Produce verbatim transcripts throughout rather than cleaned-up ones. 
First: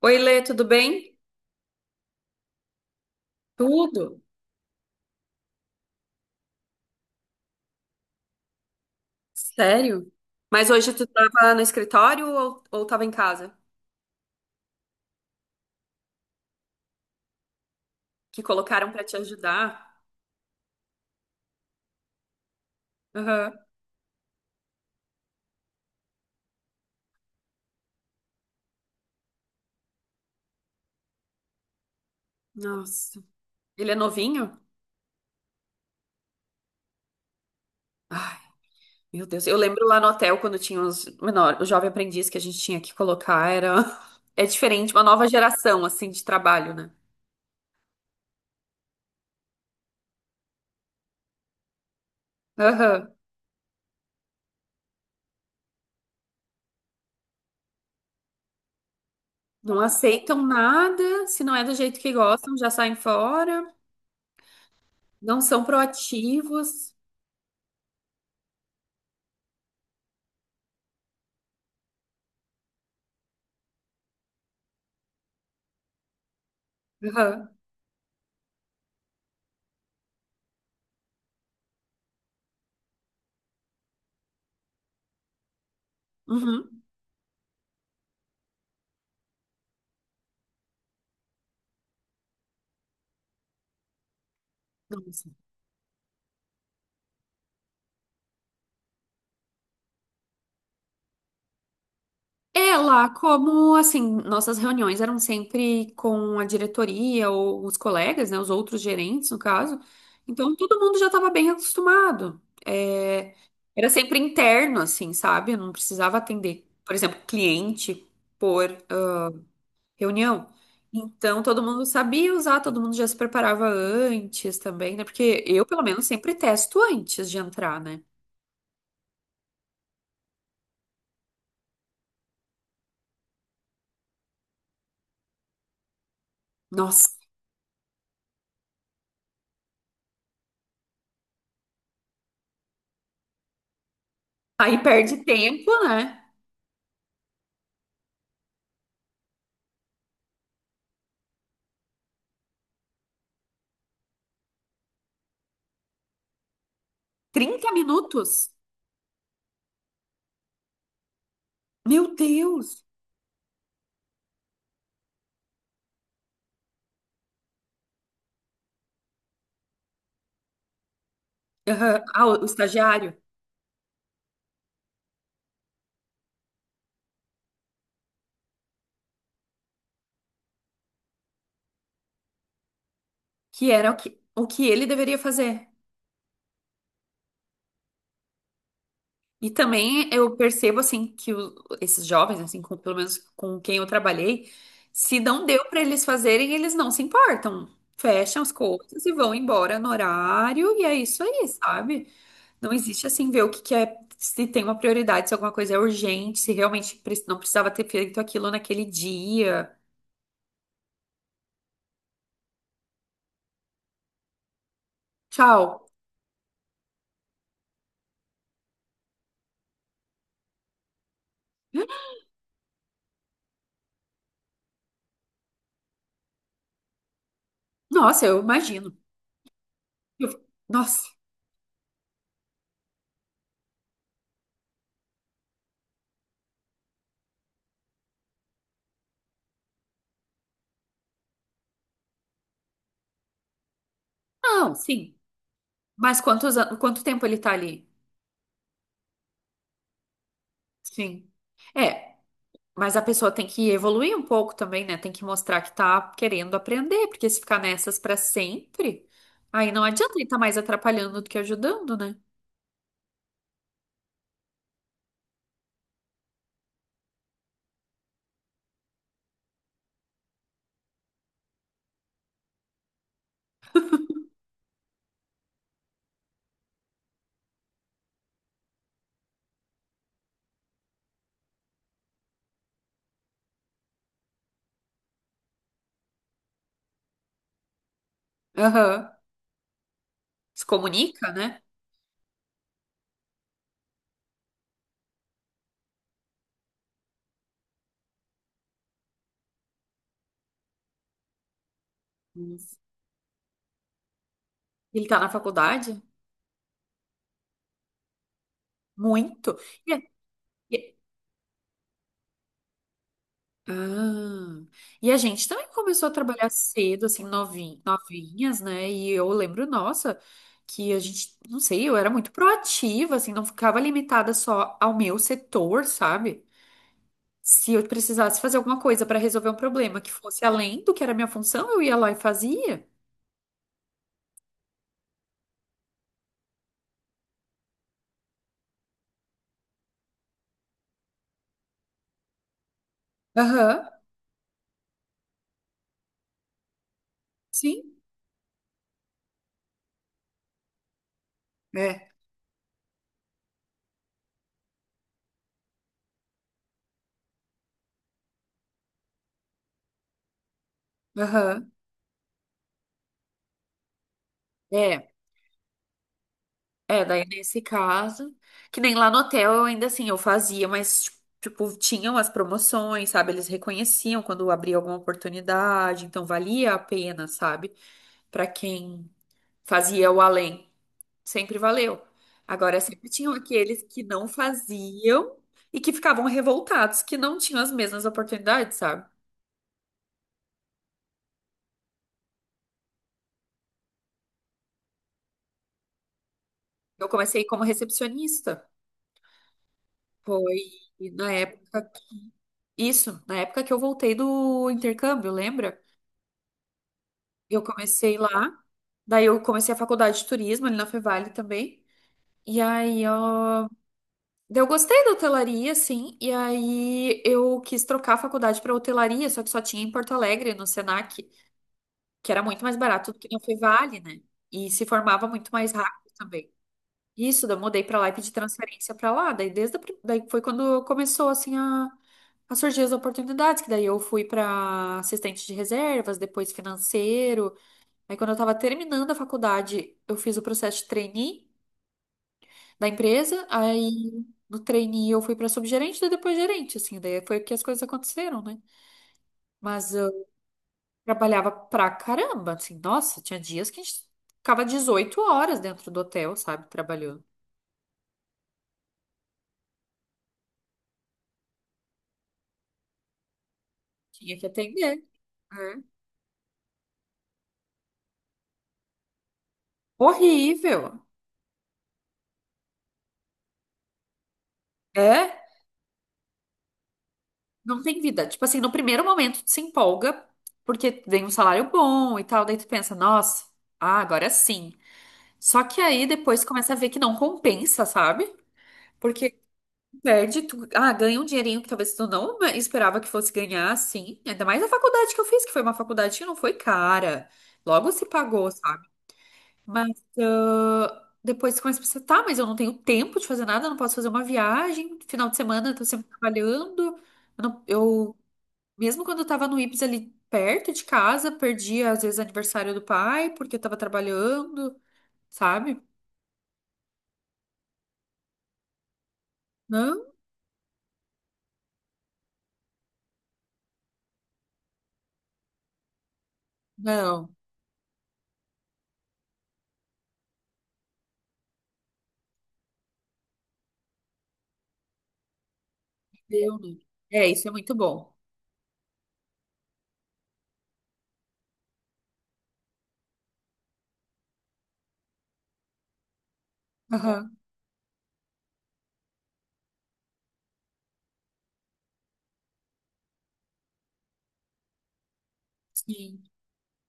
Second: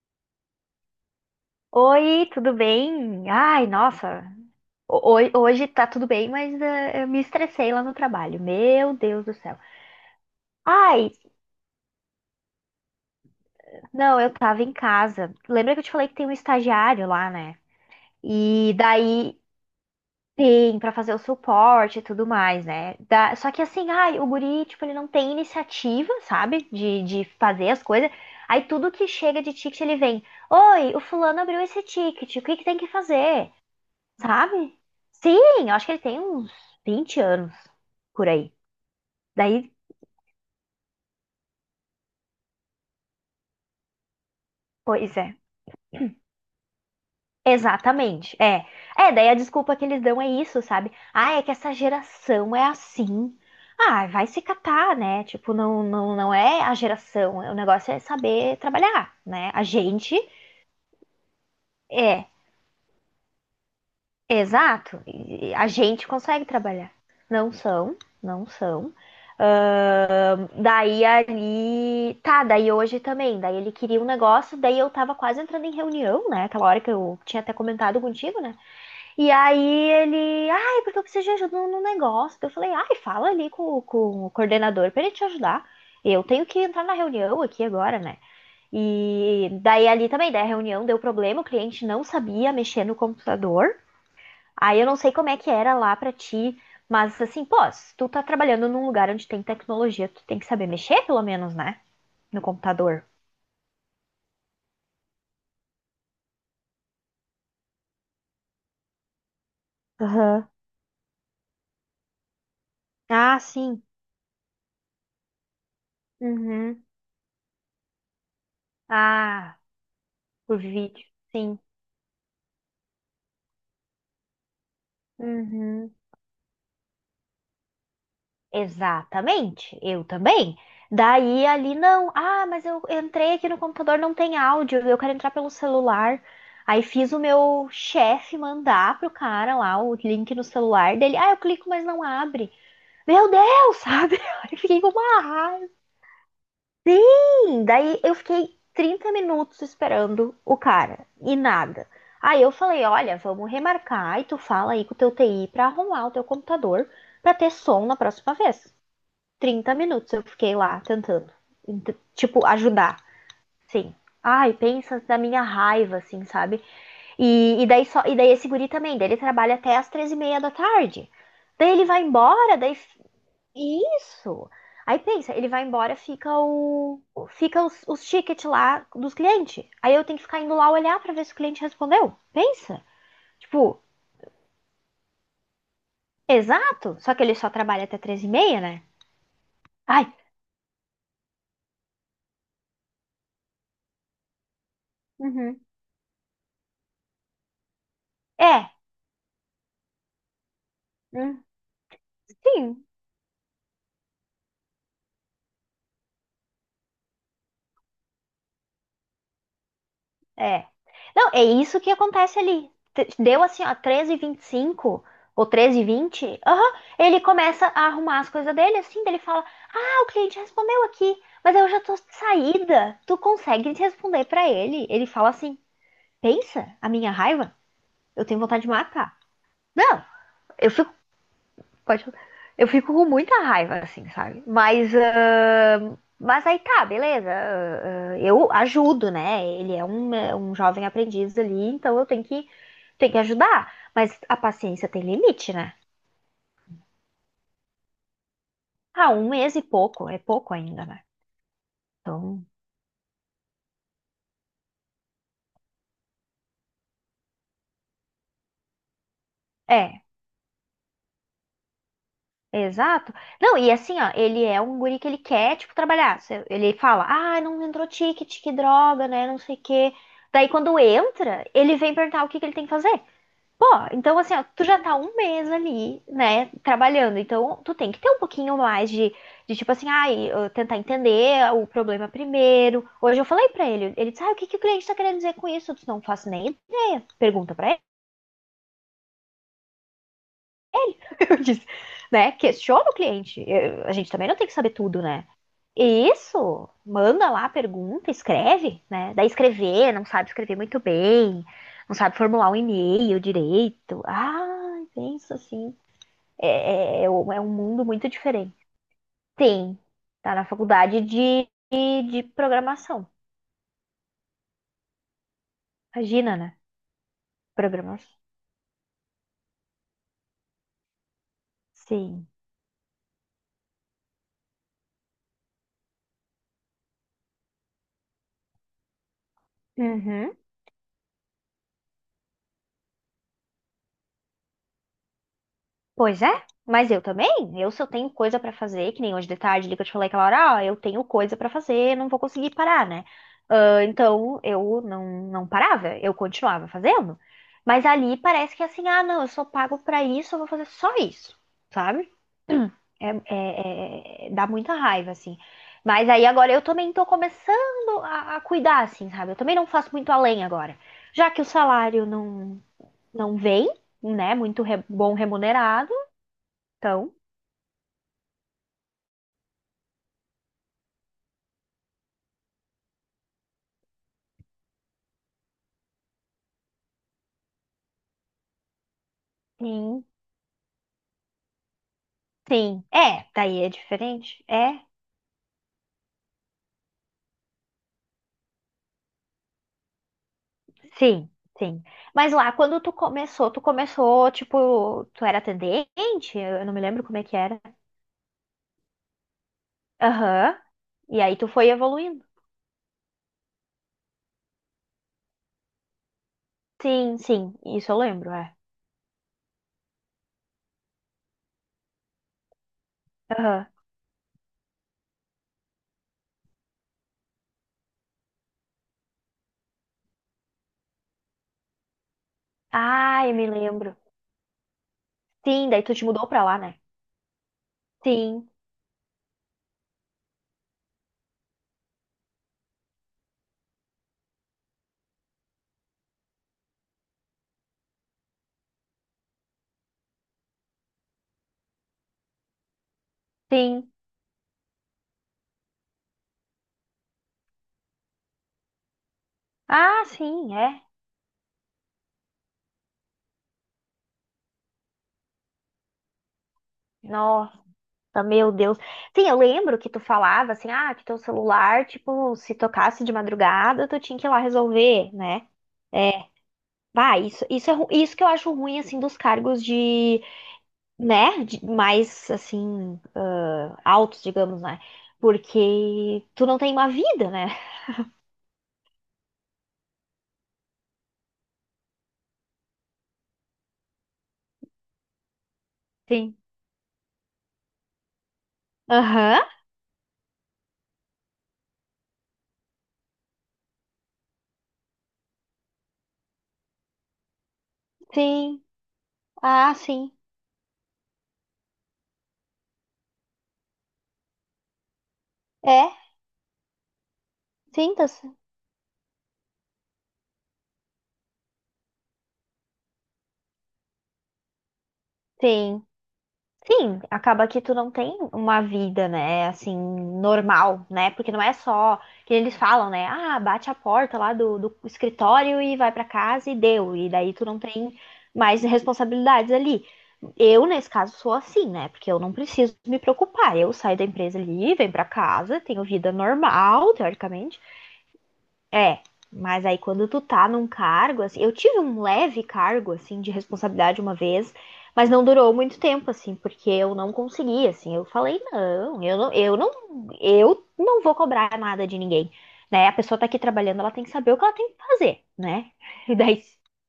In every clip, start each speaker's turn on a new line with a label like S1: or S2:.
S1: Oi, Lê, tudo bem?
S2: Oi, tudo bem? Ai,
S1: Tudo?
S2: nossa, ho- ho- hoje tá tudo bem, mas eh, eu me estressei lá no trabalho. Meu Deus do céu.
S1: Sério? Mas hoje tu
S2: Ai,
S1: tava no escritório ou, ou tava em casa?
S2: não, eu tava em casa. Lembra que eu te falei que tem um estagiário lá, né?
S1: Que
S2: E
S1: colocaram pra te
S2: daí
S1: ajudar?
S2: tem pra fazer o suporte e tudo mais, né? Da- Só
S1: Aham.
S2: que assim, ai, o guri, tipo, ele não tem iniciativa, sabe? De, de fazer as coisas. Aí tudo que chega de ticket ele vem. Oi, o fulano abriu esse ticket, o que que tem que
S1: Nossa.
S2: fazer?
S1: Ele é novinho?
S2: Sabe? Sim, eu acho que ele tem uns vinte anos por
S1: Ai,
S2: aí.
S1: meu Deus. Eu
S2: Daí,
S1: lembro lá no hotel quando tinha os menor, o jovem aprendiz que a gente tinha que colocar era é diferente, uma
S2: pois
S1: nova
S2: é.
S1: geração assim de trabalho, né?
S2: Exatamente. É. É, daí a desculpa que eles dão é isso, sabe? Ah, é que essa geração é
S1: Aham.
S2: assim. Ah, vai se catar, né? Tipo, não, não, não é a geração. O negócio é saber trabalhar, né? A
S1: Não
S2: gente
S1: aceitam nada, se não é do jeito que
S2: é.
S1: gostam, já saem fora,
S2: Exato.
S1: não
S2: E
S1: são
S2: a gente consegue trabalhar.
S1: proativos.
S2: Não são, não são. Ahn, daí ali. Tá, daí hoje também. Daí ele queria um negócio, daí eu tava quase entrando em reunião, né? Aquela hora que eu tinha
S1: Aham.
S2: até comentado contigo, né? E aí ele. Ai, porque eu preciso de ajuda no negócio. Daí eu falei, ai, fala ali com, com o coordenador pra ele te ajudar. Eu tenho que
S1: Uhum.
S2: entrar na reunião aqui agora, né? E daí ali também, daí a reunião deu problema, o cliente não sabia mexer no computador. Aí eu não sei
S1: Nossa.
S2: como é que era lá pra ti, mas assim, pô, se tu tá trabalhando num lugar onde tem tecnologia, tu tem que saber mexer, pelo menos, né? No
S1: É,
S2: computador.
S1: lá, como assim, nossas reuniões eram sempre com a diretoria ou os colegas, né, os outros gerentes, no caso.
S2: Aham.
S1: Então, todo mundo já estava bem acostumado. É,
S2: Ah, sim.
S1: era sempre interno, assim, sabe? Eu não precisava atender,
S2: Uhum.
S1: por exemplo, cliente por ah,
S2: Ah,
S1: reunião.
S2: por vídeo.
S1: Então,
S2: Sim.
S1: todo mundo sabia usar, todo mundo já se preparava antes também, né? Porque eu, pelo
S2: Uhum.
S1: menos, sempre testo antes de entrar, né?
S2: Exatamente. Eu também. Daí ali não. Ah, mas eu entrei aqui no computador, não tem áudio. Eu quero entrar pelo celular. Aí
S1: Nossa,
S2: fiz o meu chefe mandar pro cara lá o link no celular dele. Ah, eu clico, mas não abre. Meu Deus, sabe? Eu fiquei
S1: aí
S2: com uma
S1: perde
S2: raiva.
S1: tempo, né?
S2: Sim, daí eu fiquei trinta minutos esperando o cara e nada. Aí eu falei, olha, vamos remarcar e tu fala aí com o teu T I pra arrumar o teu computador pra ter
S1: trinta
S2: som na próxima
S1: minutos?
S2: vez. Trinta minutos eu fiquei lá tentando,
S1: Meu
S2: tipo,
S1: Deus!
S2: ajudar. Sim. Ai, pensa na minha raiva, assim, sabe? E, e daí só, e daí esse guri também, daí ele trabalha até as treze e meia da tarde. Daí ele
S1: Aham.
S2: vai
S1: Ah, o o
S2: embora, daí
S1: estagiário,
S2: Isso. Aí pensa, ele vai embora, fica o fica os, os tickets lá dos clientes. Aí eu tenho que ficar indo lá olhar pra ver se o cliente respondeu. Pensa.
S1: que
S2: Tipo,
S1: era o que, o que ele deveria fazer.
S2: exato, só que ele só trabalha até três e meia, né?
S1: E
S2: Ai,
S1: também eu percebo, assim, que o- esses jovens, assim, com- pelo menos com quem eu trabalhei, se não
S2: uhum.
S1: deu para eles fazerem, eles não se importam. Fecham as
S2: É,
S1: coisas e vão embora no horário, e é isso
S2: hum,
S1: aí, sabe? Não
S2: sim,
S1: existe, assim, ver o que que é, se tem uma prioridade, se alguma coisa é urgente, se realmente pre- não precisava ter feito aquilo naquele dia.
S2: é. Não, é isso que acontece ali. T- Deu assim, ó, treze e vinte e cinco ou treze e
S1: Tchau.
S2: vinte. Aham, ele começa a arrumar as coisas dele, assim, daí ele fala, o cliente respondeu aqui, mas eu já tô de saída. Tu consegue responder pra ele? Ele fala assim: pensa, a minha raiva, eu
S1: Nossa, eu
S2: tenho vontade de
S1: imagino.
S2: matar. Não,
S1: Eu-
S2: eu fico.
S1: Nossa.
S2: Pode, eu fico com muita raiva, assim, sabe? Mas. Ah, mas aí tá, beleza. Ah, ah, eu ajudo, né? Ele é um, é um jovem aprendiz ali, então eu tenho que, tenho que ajudar. Mas a
S1: Não,
S2: paciência tem
S1: sim.
S2: limite, né?
S1: Mas quantos, an- quanto tempo ele tá ali?
S2: Ah, um mês e pouco, é pouco ainda, né?
S1: Sim. É,
S2: Então.
S1: mas a pessoa tem que evoluir um pouco também, né? Tem que mostrar que tá querendo aprender, porque se ficar nessas pra sempre, aí não
S2: É,
S1: adianta ele tá mais atrapalhando do que ajudando, né?
S2: exato. Não, e assim, ó, ele é um guri que ele quer, tipo, trabalhar. Se- Ele fala, ah, não entrou ticket, que droga, né, não sei o quê. Daí, quando entra, ele vem perguntar o que que ele tem que fazer. Pô, então, assim, ó, tu já tá um mês ali, né, trabalhando. Então, tu tem que ter um pouquinho mais de, de tipo assim, ai, eu tentar entender o problema primeiro. Hoje eu falei pra ele, ele disse, ah, o que que o cliente tá querendo dizer com isso? Eu disse, não faço nem ideia. Pergunta pra
S1: Aham. Se comunica,
S2: eu
S1: né?
S2: disse, né? Questiona o cliente. Eu- a gente também não tem que saber tudo, né? E isso, manda lá a pergunta, escreve, né? Daí escrever, não sabe escrever muito bem, não sabe formular um
S1: Isso.
S2: e-mail direito. Ai,
S1: Ele tá na
S2: pensa assim.
S1: faculdade?
S2: É, é, é um é um mundo muito diferente.
S1: Muito.
S2: Tem, tá na
S1: É-
S2: faculdade de, de de programação.
S1: Ah, e a gente também começou a
S2: Imagina,
S1: trabalhar
S2: né?
S1: cedo, assim, novin-
S2: Programação.
S1: novinhas, né? E eu lembro, nossa, que a gente, não sei, eu era
S2: Sim.
S1: muito proativa, assim, não ficava limitada só ao meu setor, sabe? Se eu precisasse fazer alguma coisa para resolver um problema que
S2: Uhum.
S1: fosse além do que era a minha função, eu ia lá e fazia.
S2: Pois é, mas eu também. Eu, se eu tenho coisa pra fazer, que nem hoje de tarde ali que eu te falei aquela hora, ó, eu tenho coisa pra fazer, não vou conseguir parar, né? Ah,
S1: Aham,
S2: então eu não, não parava, eu continuava fazendo.
S1: sim.
S2: Mas ali parece que é assim, ah, não, eu sou pago pra isso, eu vou fazer só isso,
S1: É.
S2: sabe? É, é- é- dá muita raiva, assim. Mas aí agora eu também tô começando a, a cuidar, assim, sabe? Eu também não faço muito além agora. Já que o
S1: Aham.
S2: salário não, não vem, né? Muito re-
S1: É.
S2: bom remunerado,
S1: É,
S2: então.
S1: daí nesse caso, que nem lá no hotel eu ainda assim, eu fazia, mas tipo, tinham as promoções, sabe? Eles reconheciam quando abria alguma oportunidade, então valia a pena, sabe? Pra quem
S2: Sim,
S1: fazia o além, sempre valeu. Agora,
S2: sim.
S1: sempre
S2: É,
S1: tinham
S2: daí é
S1: aqueles que não
S2: diferente. É,
S1: faziam e que ficavam revoltados, que não tinham as mesmas oportunidades, sabe?
S2: sim, sim. Mas lá, quando tu começou, tu começou, tipo, tu era atendente? Eu não me lembro
S1: Eu
S2: como é que
S1: comecei
S2: era.
S1: como recepcionista, foi
S2: Aham. E
S1: na
S2: aí tu foi
S1: época,
S2: evoluindo.
S1: isso, na época que eu voltei do intercâmbio, lembra?
S2: Sim, sim,
S1: Eu
S2: isso eu
S1: comecei lá,
S2: lembro, é.
S1: daí eu comecei a faculdade de turismo ali na Fevale também. E aí,
S2: Aham.
S1: ó, daí eu gostei da hotelaria, assim, e aí eu quis trocar a faculdade para hotelaria, só que só tinha em Porto Alegre, no Senac, que era muito mais barato do
S2: Ah,
S1: que
S2: eu
S1: na
S2: me lembro.
S1: Fevale, né? E se formava muito
S2: Sim,
S1: mais
S2: daí tu te
S1: rápido
S2: mudou pra
S1: também.
S2: lá, né?
S1: Isso, daí eu mudei para lá e pedi
S2: Sim,
S1: transferência para lá. Daí desde a pri- daí foi quando começou assim a a surgir as oportunidades, que daí eu fui para assistente de reservas, depois financeiro. Aí, quando eu tava terminando a faculdade, eu fiz o processo de trainee da empresa.
S2: sim.
S1: Aí, no trainee, eu fui pra subgerente, daí depois gerente, assim. Daí foi que as coisas aconteceram, né? Mas
S2: Ah,
S1: eu
S2: sim, é.
S1: trabalhava pra caramba, assim. Nossa, tinha dias que a gente ficava dezoito horas dentro do hotel, sabe? Trabalhando.
S2: Nossa, meu Deus. Sim, eu lembro que tu falava assim, ah, que teu celular, tipo, se tocasse de madrugada, tu tinha que ir
S1: Tinha
S2: lá
S1: que atender.
S2: resolver, né?
S1: É.
S2: É, vai, isso, isso é ru- isso que eu acho ruim, assim, dos cargos de,
S1: Horrível.
S2: né, de- mais, assim, ah, altos, digamos, né?
S1: É?
S2: Porque tu não tem uma vida, né?
S1: Não tem vida. Tipo assim, no primeiro momento, tu se empolga, porque vem um salário bom e tal. Daí tu pensa, nossa, ah, agora sim. Só que aí
S2: Sim.
S1: depois começa a ver que não compensa, sabe? Porque
S2: Aham,
S1: perde, tu, ah, ganha um dinheirinho que talvez tu não esperava que fosse ganhar, assim. Ainda mais a faculdade que eu fiz, que foi uma faculdade que não foi cara. Logo se pagou,
S2: sim.
S1: sabe?
S2: Ah,
S1: Mas
S2: sim.
S1: ah, depois tu começa a pensar, tá, mas eu não tenho tempo de fazer nada, eu não posso fazer uma viagem. Final de semana eu tô
S2: É,
S1: sempre trabalhando. Eu, não-
S2: sim, tá,
S1: eu-
S2: c-
S1: mesmo quando eu tava no Ibs ali perto de casa, perdi às vezes aniversário do pai, porque eu tava trabalhando, sabe?
S2: sim. Sim, acaba que tu não tem uma vida, né, assim,
S1: Não.
S2: normal, né? Porque não é só que eles falam, né? Ah, bate a porta lá do, do escritório e vai pra casa e deu. E daí
S1: Não.
S2: tu não tem mais responsabilidades ali. Eu, nesse caso, sou assim, né? Porque eu não preciso me preocupar. Eu saio da empresa ali, venho pra casa, tenho vida
S1: Deudo.
S2: normal,
S1: É, isso é
S2: teoricamente.
S1: muito bom.
S2: É, mas aí quando tu tá num cargo, assim, eu tive um leve cargo, assim, de responsabilidade uma vez, mas não durou muito tempo, assim, porque eu não
S1: Aham,
S2: consegui, assim, eu falei, não, eu não, eu não, eu não vou cobrar nada de ninguém, né? A pessoa tá aqui trabalhando, ela tem que saber o que ela tem que fazer, né? E
S1: Sim.
S2: daí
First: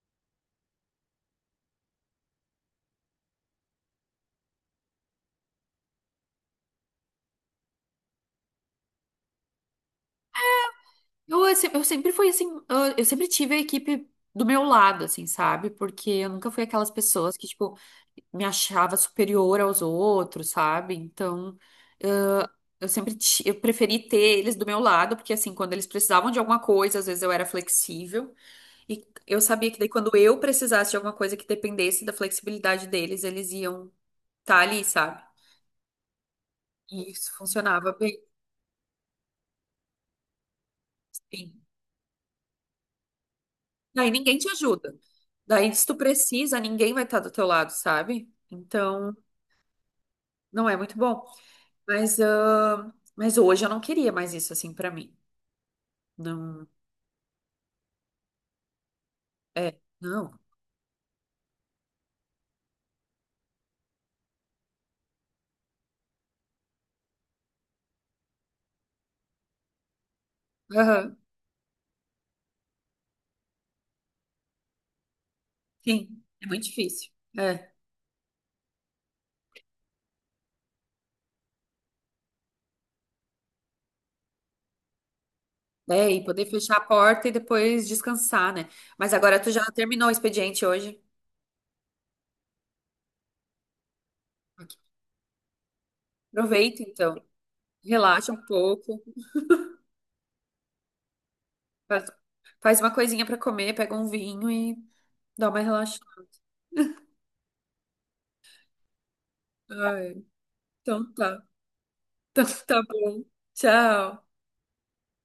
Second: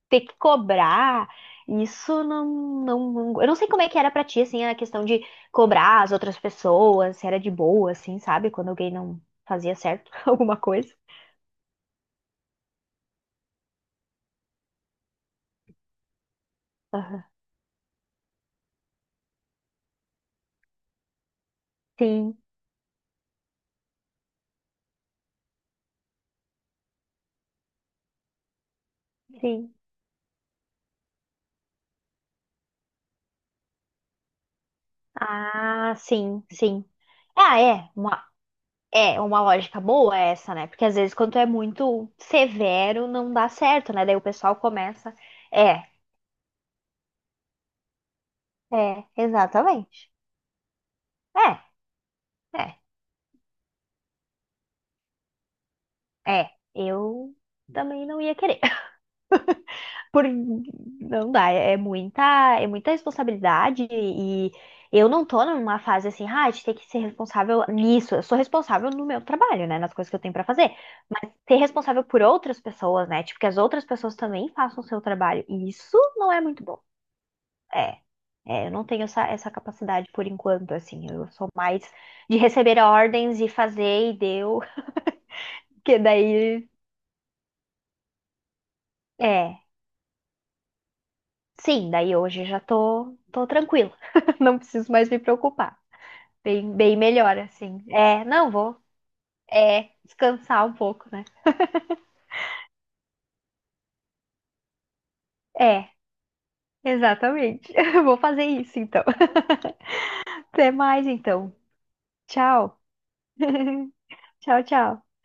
S2: ter que cobrar, isso não, não, não- eu não sei como é que era pra ti, assim, a questão de cobrar as outras pessoas, se era de boa, assim, sabe? Quando alguém não fazia certo alguma coisa.
S1: Eu, eu se- eu sempre fui assim, eu, eu sempre tive a equipe do meu lado, assim, sabe? Porque eu nunca fui aquelas pessoas que, tipo, me achava superior aos outros, sabe? Então,
S2: Sim,
S1: eu sempre ti- eu preferi ter eles do meu lado, porque assim, quando eles precisavam de alguma coisa, às vezes eu era flexível, e eu sabia
S2: sim.
S1: que daí quando eu precisasse de alguma coisa que dependesse da flexibilidade deles, eles iam estar ali, sabe?
S2: Ah, sim, sim.
S1: E isso
S2: Ah, é.
S1: funcionava
S2: Uma, é uma lógica boa essa, né? Porque às vezes quando é
S1: bem.
S2: muito severo, não dá certo, né?
S1: Daí
S2: Daí o
S1: ninguém te
S2: pessoal
S1: ajuda.
S2: começa.
S1: Daí,
S2: É,
S1: se tu precisa, ninguém vai estar do teu lado, sabe?
S2: é,
S1: Então,
S2: exatamente.
S1: não é muito bom.
S2: É,
S1: Mas,
S2: é,
S1: ah, mas hoje eu não queria mais isso assim pra mim.
S2: é.
S1: Não,
S2: Eu também não ia querer.
S1: é,
S2: Por...
S1: não.
S2: Não dá, é é muita, é muita responsabilidade e eu não tô numa fase assim, ah, a gente tem que ser responsável nisso. Eu sou responsável no meu trabalho, né, nas coisas que eu tenho pra fazer,
S1: Aham,
S2: mas ser responsável por outras pessoas, né, tipo que as outras pessoas também façam o seu trabalho. E isso
S1: Sim,
S2: não é
S1: é muito
S2: muito bom.
S1: difícil. É.
S2: É. É, eu não tenho essa, essa capacidade por enquanto, assim, eu sou mais de receber ordens e fazer e deu, que
S1: É, e poder
S2: daí,
S1: fechar a porta e depois descansar, né? Mas agora tu já
S2: é.
S1: terminou o expediente hoje.
S2: Sim, daí hoje já tô, tô tranquila. Não
S1: Ok.
S2: preciso mais me preocupar. Bem,
S1: Aproveita,
S2: bem
S1: então.
S2: melhor, assim. É,
S1: Relaxa um
S2: não vou.
S1: pouco.
S2: É, descansar um pouco, né?
S1: Faz, faz uma coisinha pra comer, pega um vinho e dá uma
S2: É,
S1: relaxada.
S2: exatamente. Vou fazer isso, então.
S1: Ai,
S2: Até mais,
S1: então tá.
S2: então.
S1: Então
S2: Tchau.
S1: tá bom. Tchau.
S2: Tchau, tchau.